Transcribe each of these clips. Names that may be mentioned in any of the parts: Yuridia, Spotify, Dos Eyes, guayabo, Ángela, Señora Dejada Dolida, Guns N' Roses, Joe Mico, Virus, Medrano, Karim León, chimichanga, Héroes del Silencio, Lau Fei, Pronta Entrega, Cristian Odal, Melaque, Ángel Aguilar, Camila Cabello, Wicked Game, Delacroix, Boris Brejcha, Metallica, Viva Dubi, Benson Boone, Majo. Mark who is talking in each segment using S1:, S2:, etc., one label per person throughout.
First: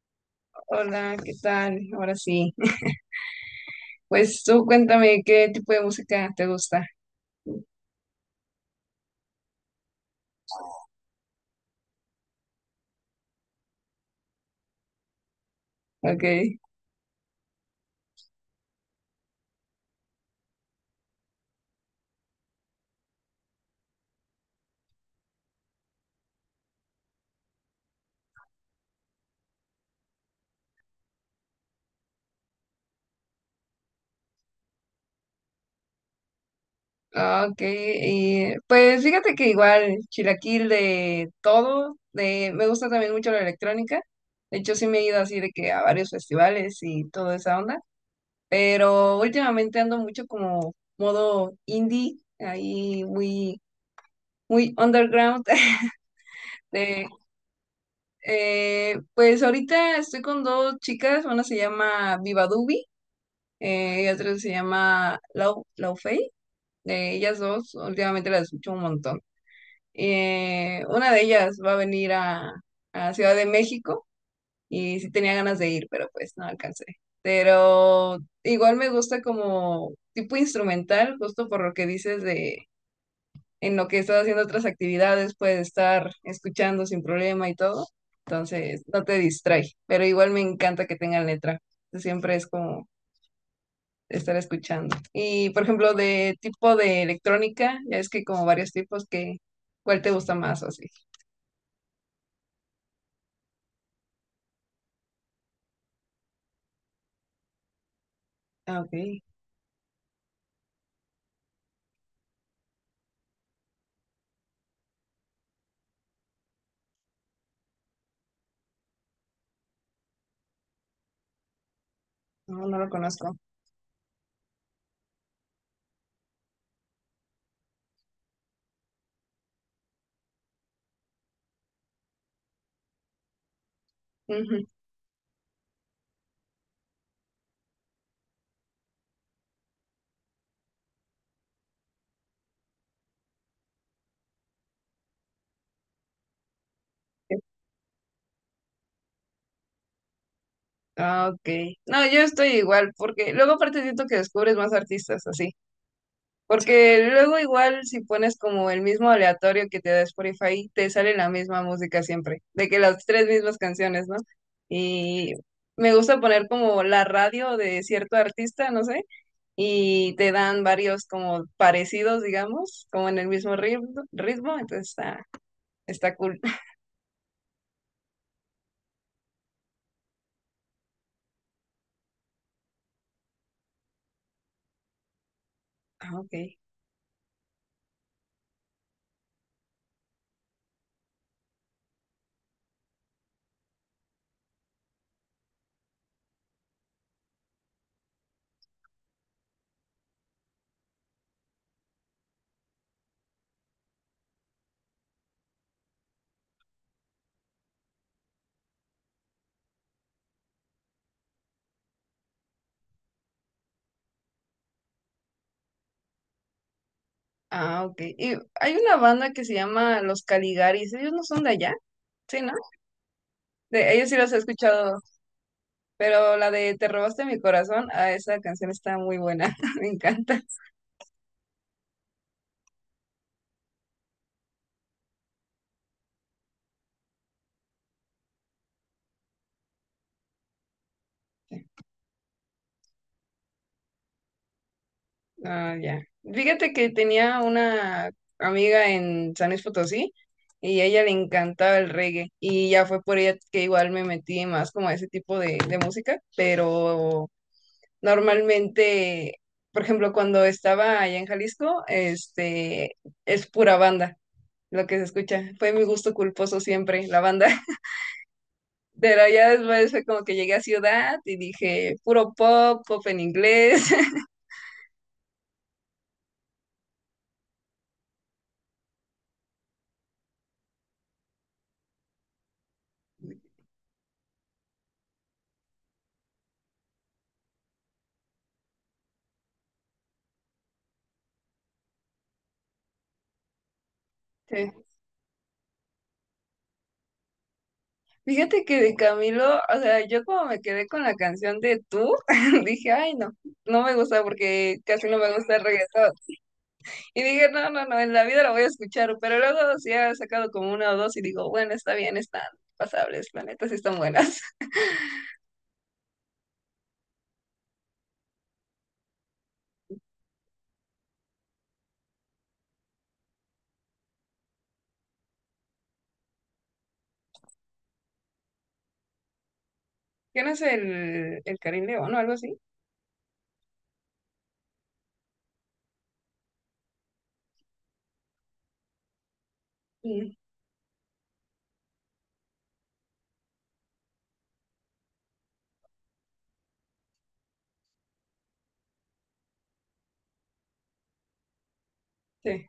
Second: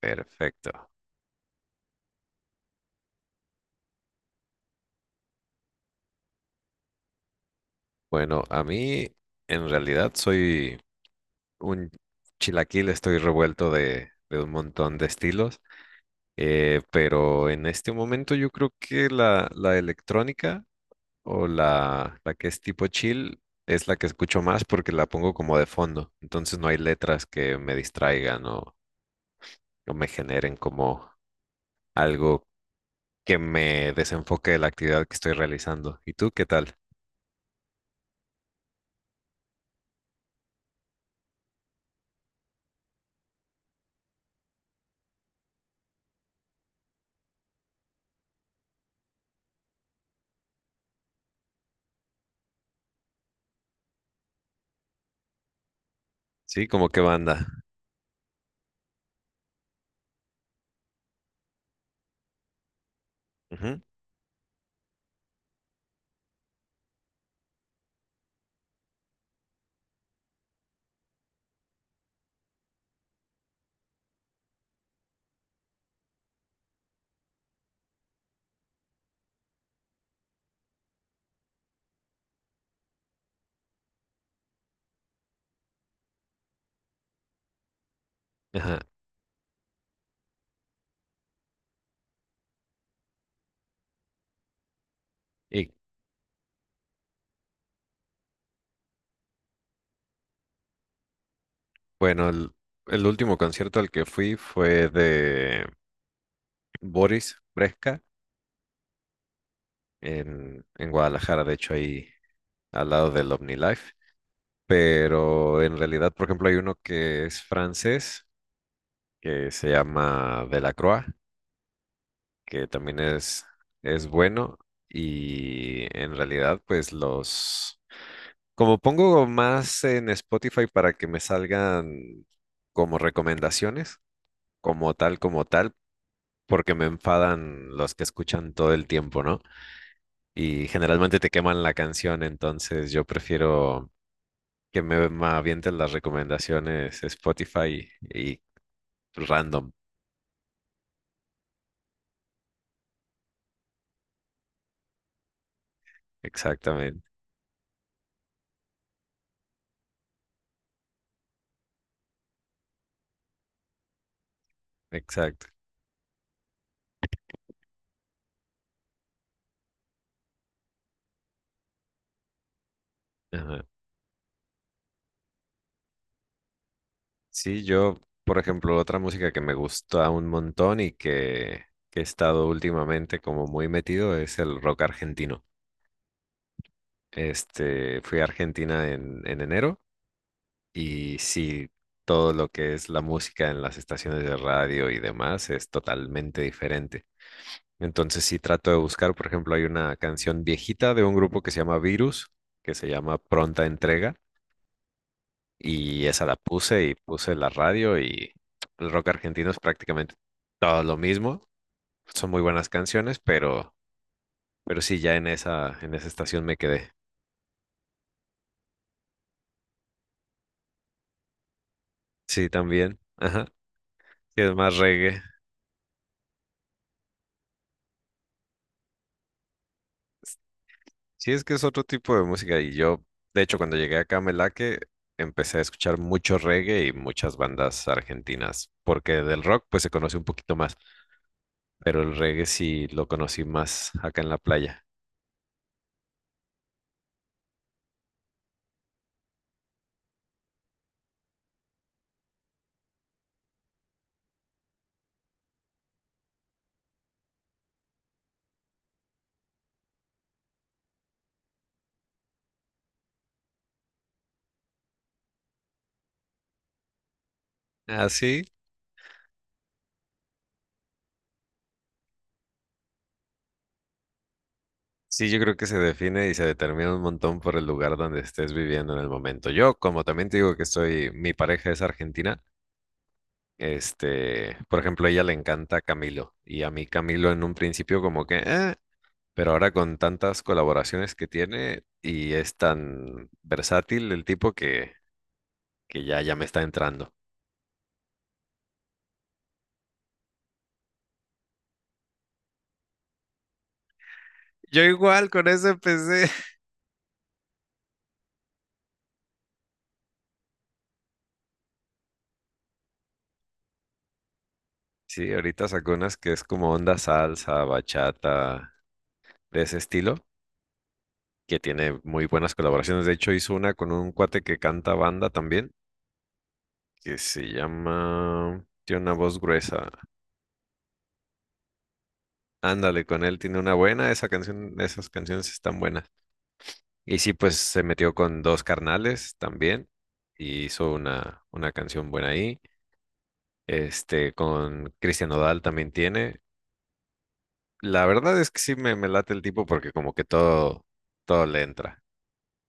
S1: Perfecto.
S2: Hola, ¿qué tal? Ahora sí. Pues tú cuéntame qué tipo de música te gusta.
S1: Bueno, a mí en realidad soy un chilaquil, estoy revuelto de un montón de estilos,
S2: Ok.
S1: pero en este momento yo creo que la electrónica o la que es tipo chill es la que escucho más porque la pongo como de fondo, entonces no hay letras que me distraigan o me generen como algo que me desenfoque de la actividad que estoy realizando. ¿Y tú qué tal?
S2: Ah, Ok. Y, pues fíjate que igual, chilaquil de todo. De, me gusta también mucho la electrónica. De hecho, sí me he ido así de que a varios festivales y toda esa onda. Pero últimamente ando mucho como modo indie, ahí muy, muy underground.
S1: Sí, ¿como qué
S2: De,
S1: banda?
S2: pues ahorita estoy con dos chicas, una se llama Viva Dubi.
S1: Ujú.
S2: Y otra se llama Lau Fei. De ellas dos, últimamente las escucho un montón. Una de ellas va a venir a Ciudad de México y sí tenía ganas de ir, pero pues no alcancé. Pero igual me gusta como tipo instrumental, justo por lo que dices de en lo que estás haciendo otras actividades, puedes estar escuchando sin problema y todo.
S1: Ajá.
S2: Entonces, no te distrae, pero igual me encanta que tengan letra. Siempre es como estar escuchando. Y por
S1: ¿Y
S2: ejemplo, de tipo de electrónica, ya es que hay como varios tipos que, ¿cuál te gusta más o así?
S1: Bueno, el último concierto al que fui fue de Boris Brejcha
S2: Ah, ok,
S1: en Guadalajara, de hecho ahí al lado del OmniLife. Pero en realidad, por ejemplo, hay uno que es francés, que se llama Delacroix,
S2: no,
S1: que
S2: no lo
S1: también
S2: conozco.
S1: es bueno. Y en realidad, pues los... Como pongo más en Spotify para que me salgan como recomendaciones,
S2: Ujú.
S1: como tal. Porque me enfadan los que escuchan todo el tiempo, ¿no? Y generalmente te queman la canción, entonces yo prefiero que me avienten las recomendaciones Spotify y random.
S2: Ah, ok. No, yo estoy igual, porque luego aparte siento que descubres más artistas así. Porque
S1: Exactamente,
S2: luego igual si pones como el mismo aleatorio que te da Spotify, te sale la misma música siempre, de que las tres mismas canciones, ¿no? Y
S1: exacto.
S2: me gusta poner como la radio de cierto artista, no sé, y te dan varios como parecidos, digamos, como en el mismo
S1: Ajá.
S2: ritmo entonces está, está cool.
S1: Sí, yo, por ejemplo, otra música que me gusta un montón y que he estado últimamente como muy metido es el rock argentino.
S2: Ah, ok.
S1: Este, fui a Argentina en enero. Y sí, todo lo que es la música en las estaciones de radio y demás es totalmente diferente. Entonces sí trato de buscar, por ejemplo, hay una canción viejita de un grupo que se llama Virus, que se llama Pronta Entrega, y esa la puse y puse la radio y el rock argentino es prácticamente todo lo mismo. Son muy buenas canciones, pero sí ya en en esa estación me quedé.
S2: Ah, ok. Y hay una banda que se llama Los Caligaris, ellos no son de allá, sí,
S1: Sí,
S2: ¿no?
S1: también. Ajá.
S2: De, ellos sí los he
S1: Sí, es más
S2: escuchado,
S1: reggae.
S2: pero la de Te robaste mi corazón, ah, esa canción está muy buena, me encanta.
S1: Sí, es que es otro tipo de música y yo, de hecho, cuando llegué acá a Melaque, empecé a escuchar mucho reggae y muchas bandas argentinas, porque del rock pues se conoce un poquito más, pero el reggae sí lo conocí más acá en la playa.
S2: Ah, ya. Fíjate que tenía una amiga en San Luis Potosí y a ella le encantaba el reggae y ya fue por ella que igual me metí más como a ese tipo de música, pero normalmente, por ejemplo, cuando estaba allá en Jalisco, este, es pura banda lo que se escucha. Fue mi gusto culposo siempre, la banda.
S1: Así,
S2: Pero ya después fue como que llegué a ciudad y dije, puro pop, pop en inglés.
S1: sí, yo creo que se define y se determina un montón por el lugar donde estés viviendo en el momento. Yo, como también te digo que estoy, mi pareja es argentina. Este, por ejemplo, a ella le encanta Camilo y a mí Camilo en un principio como que... "Eh". Pero ahora con tantas colaboraciones que tiene y es tan versátil el tipo que ya me está entrando.
S2: Fíjate que de Camilo, o sea, yo como me quedé con la canción de Tú, dije, ay, no, no me gusta porque
S1: Yo
S2: casi no
S1: igual
S2: me
S1: con
S2: gusta el
S1: eso
S2: reggaetón.
S1: empecé.
S2: Y dije, no, no, no, en la vida la voy a escuchar, pero luego sí ha sacado como una o dos y digo, bueno, está bien, están pasables, la neta sí están buenas.
S1: Sí, ahorita sacó unas que es como onda salsa, bachata, de ese estilo, que tiene muy buenas colaboraciones. De hecho, hizo una con un cuate que canta banda también, que se llama... Tiene una voz gruesa.
S2: ¿Quién es el Karim León o algo así?
S1: Ándale, con él tiene una buena, esa canción, esas canciones están buenas. Y sí, pues se metió con dos carnales también
S2: Mm,
S1: y hizo una canción buena ahí. Este, con Cristian Odal también tiene. La verdad es que sí me late el tipo porque como que todo le entra.
S2: sí.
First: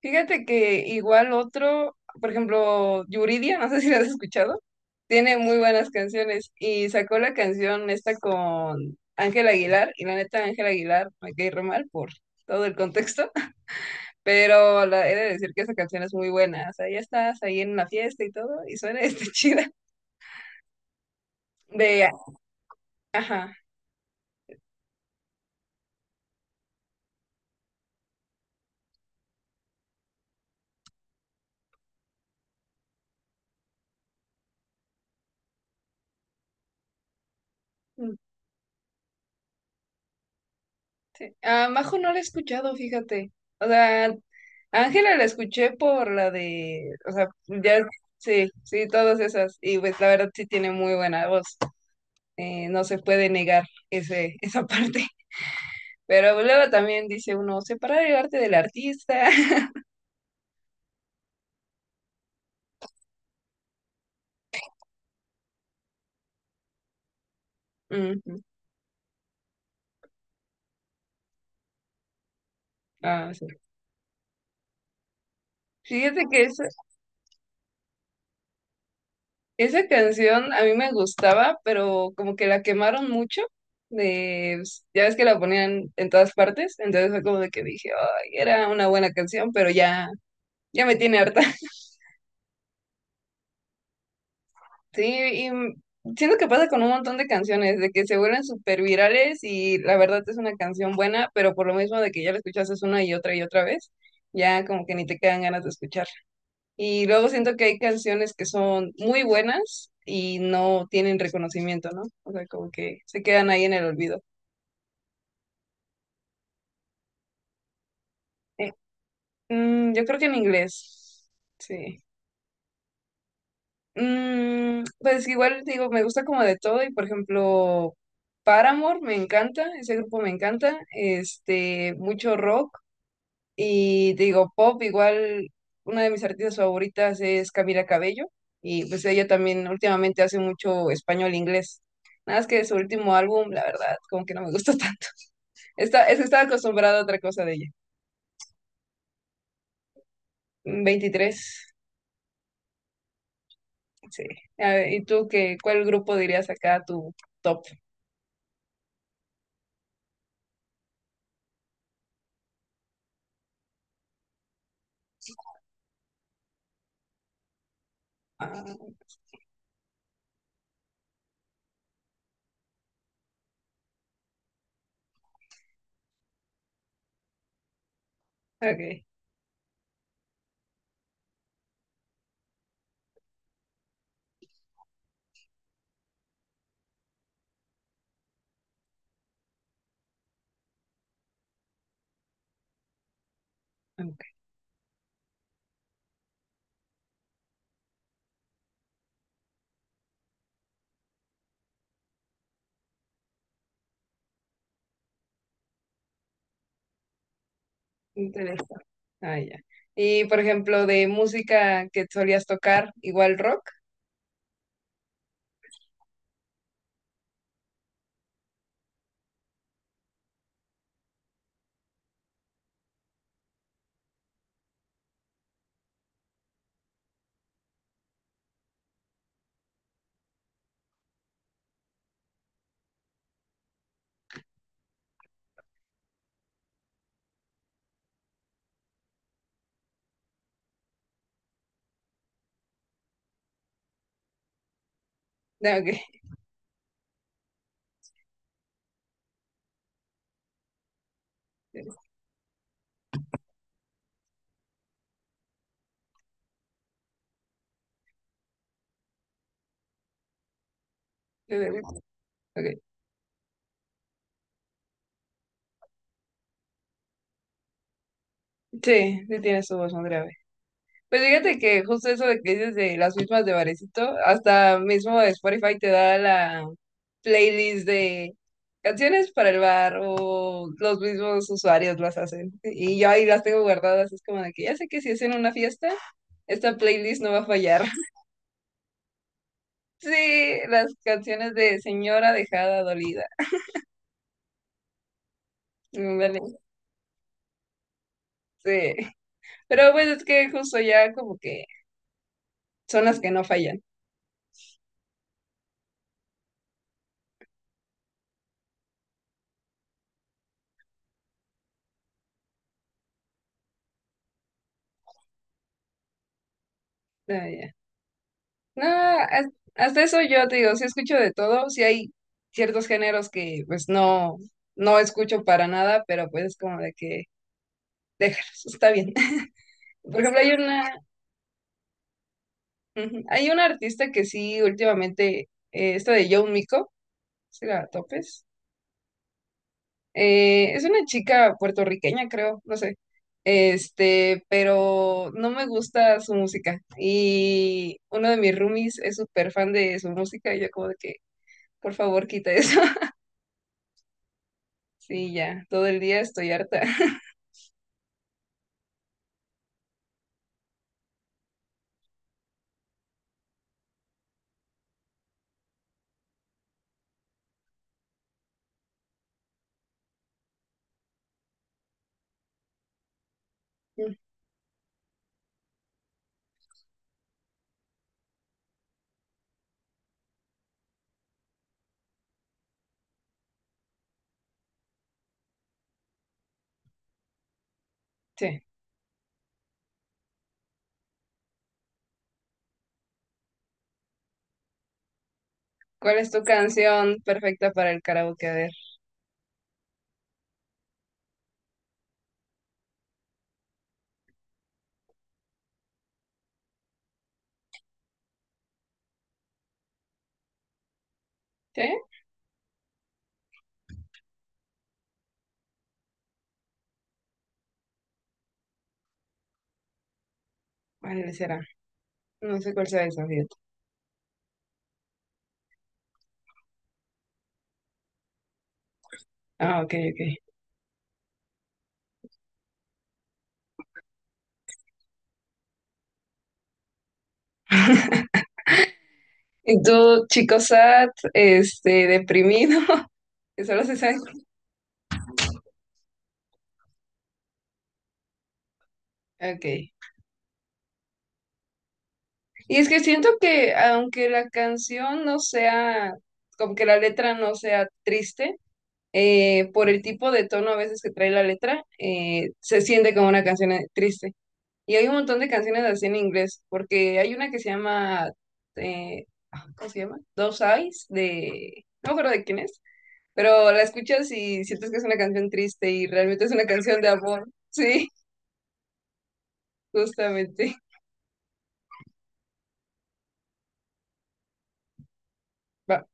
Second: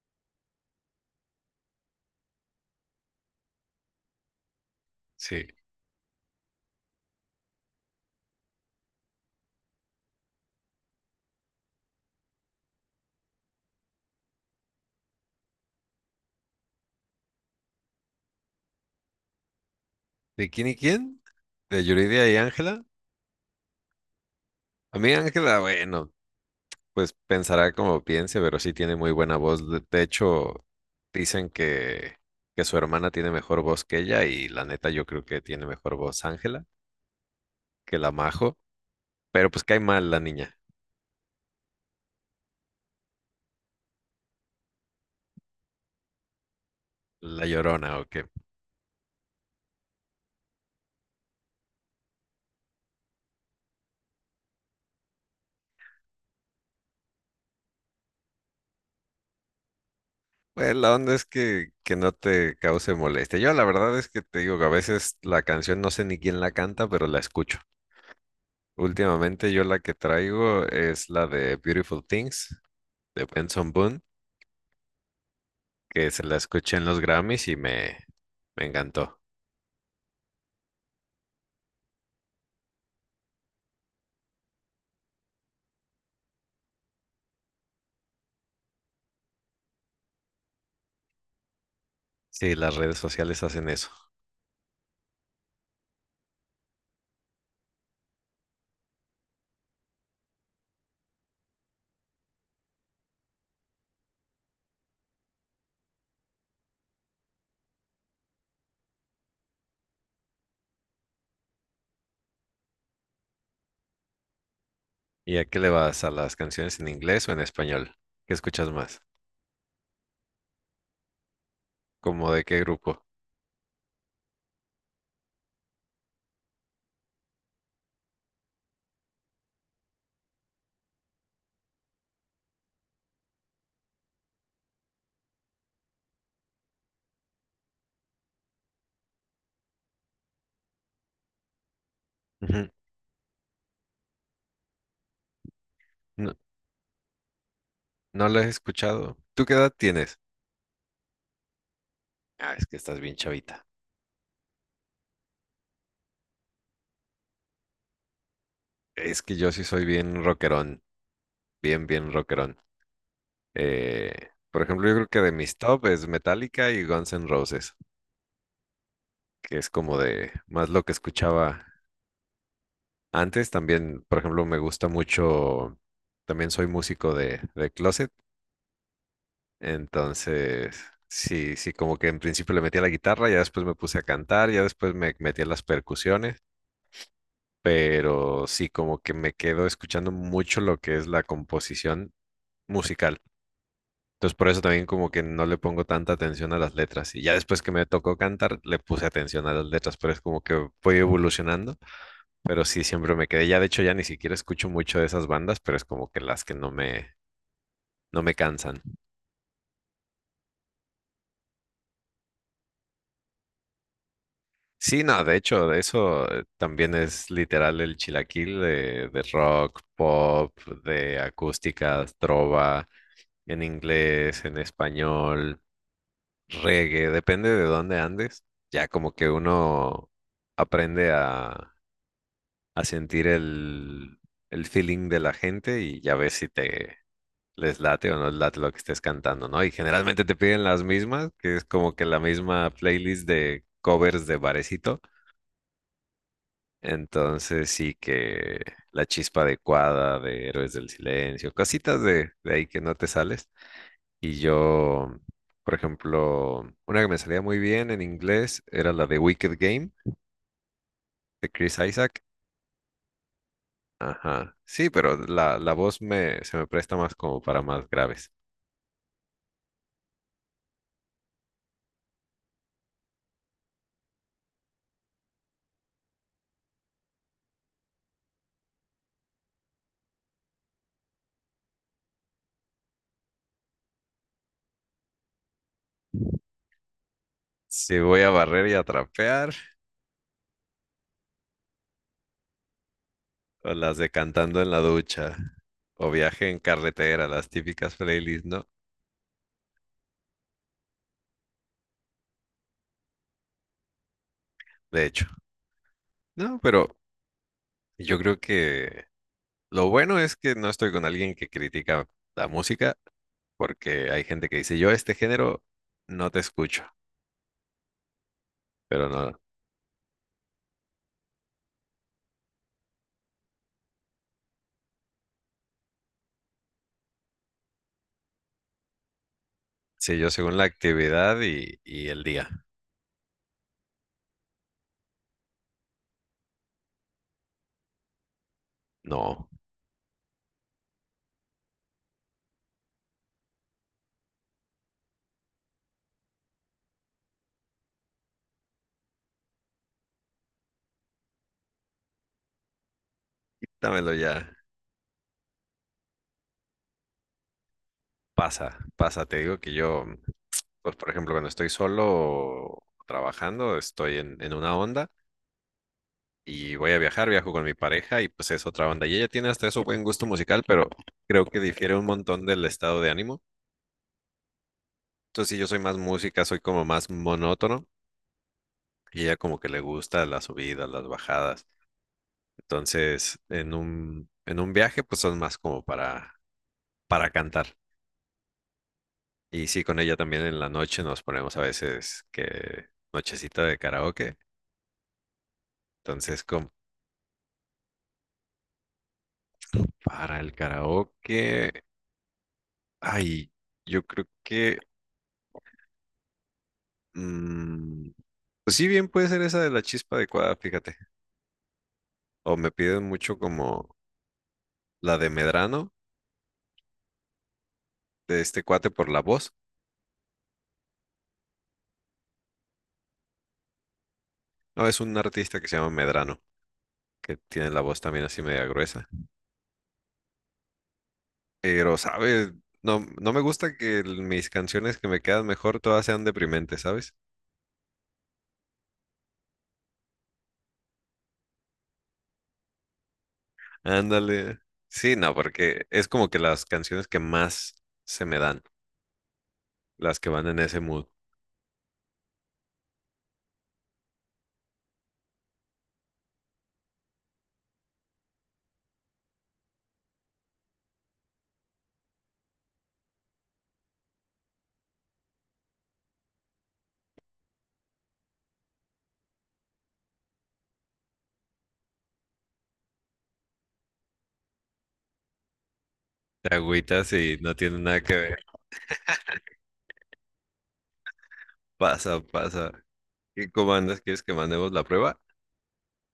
S2: Fíjate que igual otro, por ejemplo, Yuridia, no sé si la has escuchado, tiene
S1: Sí.
S2: muy buenas canciones y sacó la canción esta con Ángel Aguilar y la neta Ángel Aguilar me cae re mal por todo el contexto, pero la, he de decir que esa canción es muy buena, o sea, ya estás ahí en la fiesta y todo y suena este chida
S1: ¿De quién y quién? ¿De
S2: de,
S1: Yuridia y Ángela?
S2: ajá.
S1: A mí Ángela, bueno, pues pensará como piense, pero sí tiene muy buena voz. De hecho, dicen que su hermana tiene mejor voz que ella y la neta yo creo que tiene mejor voz Ángela que la Majo. Pero pues cae mal la niña,
S2: A Majo no la he escuchado, fíjate. O sea, a Ángela la escuché por la de, o sea,
S1: la
S2: ya,
S1: llorona o qué.
S2: sí, sí, todas esas. Y pues la verdad sí tiene muy buena voz. No se puede negar ese, esa parte. Pero pues, luego también dice uno, separar el arte del artista.
S1: Pues la onda es que no te cause molestia. Yo la verdad es que te digo que a veces la canción no sé ni quién la canta, pero la escucho.
S2: Ujú.
S1: Últimamente yo la que traigo es la de Beautiful Things de
S2: Ah, sí.
S1: Benson Boone, que se
S2: Fíjate
S1: la
S2: que eso.
S1: escuché en los Grammys y me encantó.
S2: Esa canción a mí me gustaba, pero como que la quemaron mucho. De, pues, ya ves que la ponían en todas partes, entonces fue como de que dije, ay, era una buena canción, pero ya, ya me tiene harta.
S1: Sí, las redes sociales hacen eso.
S2: Sí, y siento que pasa con un montón de canciones, de que se vuelven súper virales y la verdad es una canción buena, pero por lo mismo de que ya la escuchas una y otra vez, ya como que ni te quedan ganas de escuchar. Y luego siento que hay canciones que son muy buenas y no tienen reconocimiento, ¿no? O sea, como que se quedan ahí en el olvido.
S1: ¿Y a qué le vas? ¿A las canciones en inglés o en español? ¿Qué escuchas
S2: Eh,
S1: más?
S2: yo creo que en inglés, sí.
S1: ¿Cómo de qué grupo?
S2: Mm, pues igual digo, me gusta como de todo y por ejemplo, Paramore me encanta, ese grupo me encanta, este, mucho rock. Y te digo, pop, igual una de mis artistas favoritas es Camila Cabello. Y pues ella también últimamente hace mucho español-inglés. Nada más que
S1: Ujú.
S2: su último álbum, la verdad, como que no me gustó tanto. Está, es que
S1: No,
S2: estaba acostumbrada a otra cosa de ella.
S1: no las he escuchado. ¿Tú qué edad tienes?
S2: Mm, 23
S1: Ah, es que estás bien chavita.
S2: sí. A ver, ¿y tú qué, cuál grupo dirías acá tu top?
S1: Es que yo sí soy bien rockerón, bien rockerón. Eh, por ejemplo, yo creo que de mis top es Metallica y Guns N' Roses,
S2: Ah,
S1: que es como de más lo que escuchaba antes. También, por ejemplo, me gusta mucho, también soy músico de closet,
S2: ok,
S1: entonces sí, como que en principio le metí a la guitarra, ya después me puse a cantar, ya después me metí a las percusiones, pero sí, como que me quedo escuchando mucho lo que es la composición musical.
S2: ok,
S1: Entonces por eso también como que no le pongo tanta atención a las letras. Y ya después que me tocó cantar, le puse atención a las letras, pero es como que voy evolucionando. Pero sí, siempre me quedé. Ya de hecho ya ni siquiera escucho mucho de esas bandas, pero es como que las que no me
S2: interesante.
S1: cansan.
S2: Ah, ya. Y por ejemplo, de música que solías tocar, igual rock.
S1: Sí, no, de hecho, de eso también es literal el chilaquil de rock, pop, de acústica, trova, en inglés, en español. Reggae, depende de dónde andes. Ya como que uno aprende a sentir el feeling de la gente y ya ves si te les late o no les late lo que estés cantando, ¿no? Y generalmente te piden las mismas, que es como que la misma playlist de covers de barecito.
S2: Ah,
S1: Entonces sí que la chispa adecuada de Héroes del Silencio, cositas de ahí que no te sales. Y yo, por ejemplo, una que me salía muy bien en inglés era la de Wicked Game de Chris Isaac.
S2: Ok. Ok.
S1: Ajá. Sí, pero la voz me, se me presta más como para más graves.
S2: Sí, sí tiene su voz más grave. Pues fíjate que justo eso de que dices de las mismas de Varecito, hasta mismo Spotify te da la playlist de canciones para el bar o los mismos usuarios las hacen. Y yo ahí las tengo guardadas, es como de que ya sé que si es en una fiesta, esta playlist no va a fallar.
S1: Si voy a barrer y a trapear,
S2: Sí, las canciones de Señora Dejada Dolida.
S1: o las de cantando en la ducha, o
S2: Ándale,
S1: viaje en carretera, las típicas playlists, ¿no?
S2: sí. Pero pues es que justo ya como que son las que no fallan.
S1: De hecho, no, pero yo creo que lo bueno es que no estoy con alguien que critica la música, porque hay gente que dice, yo este género no te escucho,
S2: No,
S1: pero no.
S2: hasta eso yo te digo, sí escucho de todo, sí hay ciertos géneros que pues no, no escucho para nada, pero pues es como de que déjalos, está bien.
S1: Sí,
S2: Por
S1: yo
S2: ejemplo, hay
S1: según la
S2: una,
S1: actividad y el día.
S2: ujú, hay una artista que sí últimamente, esta de Joe Mico, si la topes,
S1: No,
S2: es una chica puertorriqueña, creo, no sé, este, pero no me gusta su música y uno de mis roomies es súper fan de su música y yo como de que, por favor, quita eso.
S1: dámelo ya.
S2: Sí, ya, todo el día estoy harta.
S1: Pasa, pasa. Te digo que yo, pues por ejemplo, cuando estoy solo trabajando, estoy en una onda y voy a viajar, viajo con mi pareja y pues es otra onda. Y ella tiene hasta eso buen gusto musical, pero creo que difiere un montón del estado de ánimo. Entonces, si yo soy más música, soy como más monótono y ella como que le gusta las subidas, las bajadas. Entonces, en en un viaje, pues son más como para cantar.
S2: Sí.
S1: Y sí, con ella también en la noche nos ponemos a veces que nochecita de karaoke.
S2: ¿Cuál es
S1: Entonces,
S2: tu
S1: con
S2: canción perfecta para el karaoke? A ver.
S1: Para el karaoke, ay, yo creo que, mm, pues sí, bien puede ser esa de la chispa adecuada, fíjate.
S2: ¿Sí?
S1: O me piden mucho como la de Medrano, de este cuate por la voz.
S2: ¿Cuál será? No sé cuál sea esa, fíjate.
S1: No, es un artista que se llama Medrano, que tiene la voz también así media gruesa.
S2: Ah, ok, ok.
S1: Pero, ¿sabes? No, no me gusta que el- mis canciones que me quedan mejor todas sean deprimentes, ¿sabes?
S2: ¿Y tú, chico sad, este, deprimido? Que solo se sabe.
S1: Ándale. Sí, no, porque es como que las canciones que más se me dan,
S2: Ok.
S1: las que van en ese mood.
S2: Y es que siento que aunque la canción no sea, como que la letra no sea triste, por el tipo de tono a veces que trae la letra, se siente como una canción triste. Y hay un montón de canciones así en inglés, porque hay una que se llama, eh, ah, ¿cómo se llama? Dos Eyes, de, no me acuerdo de quién es, pero la escuchas y sientes que es una canción triste y realmente es
S1: Te
S2: una canción de
S1: agüitas y
S2: amor.
S1: no tienen nada
S2: Sí,
S1: que ver.
S2: justamente.
S1: Pasa, pasa. ¿Y cómo andas? ¿Quieres que mandemos la prueba?
S2: Va.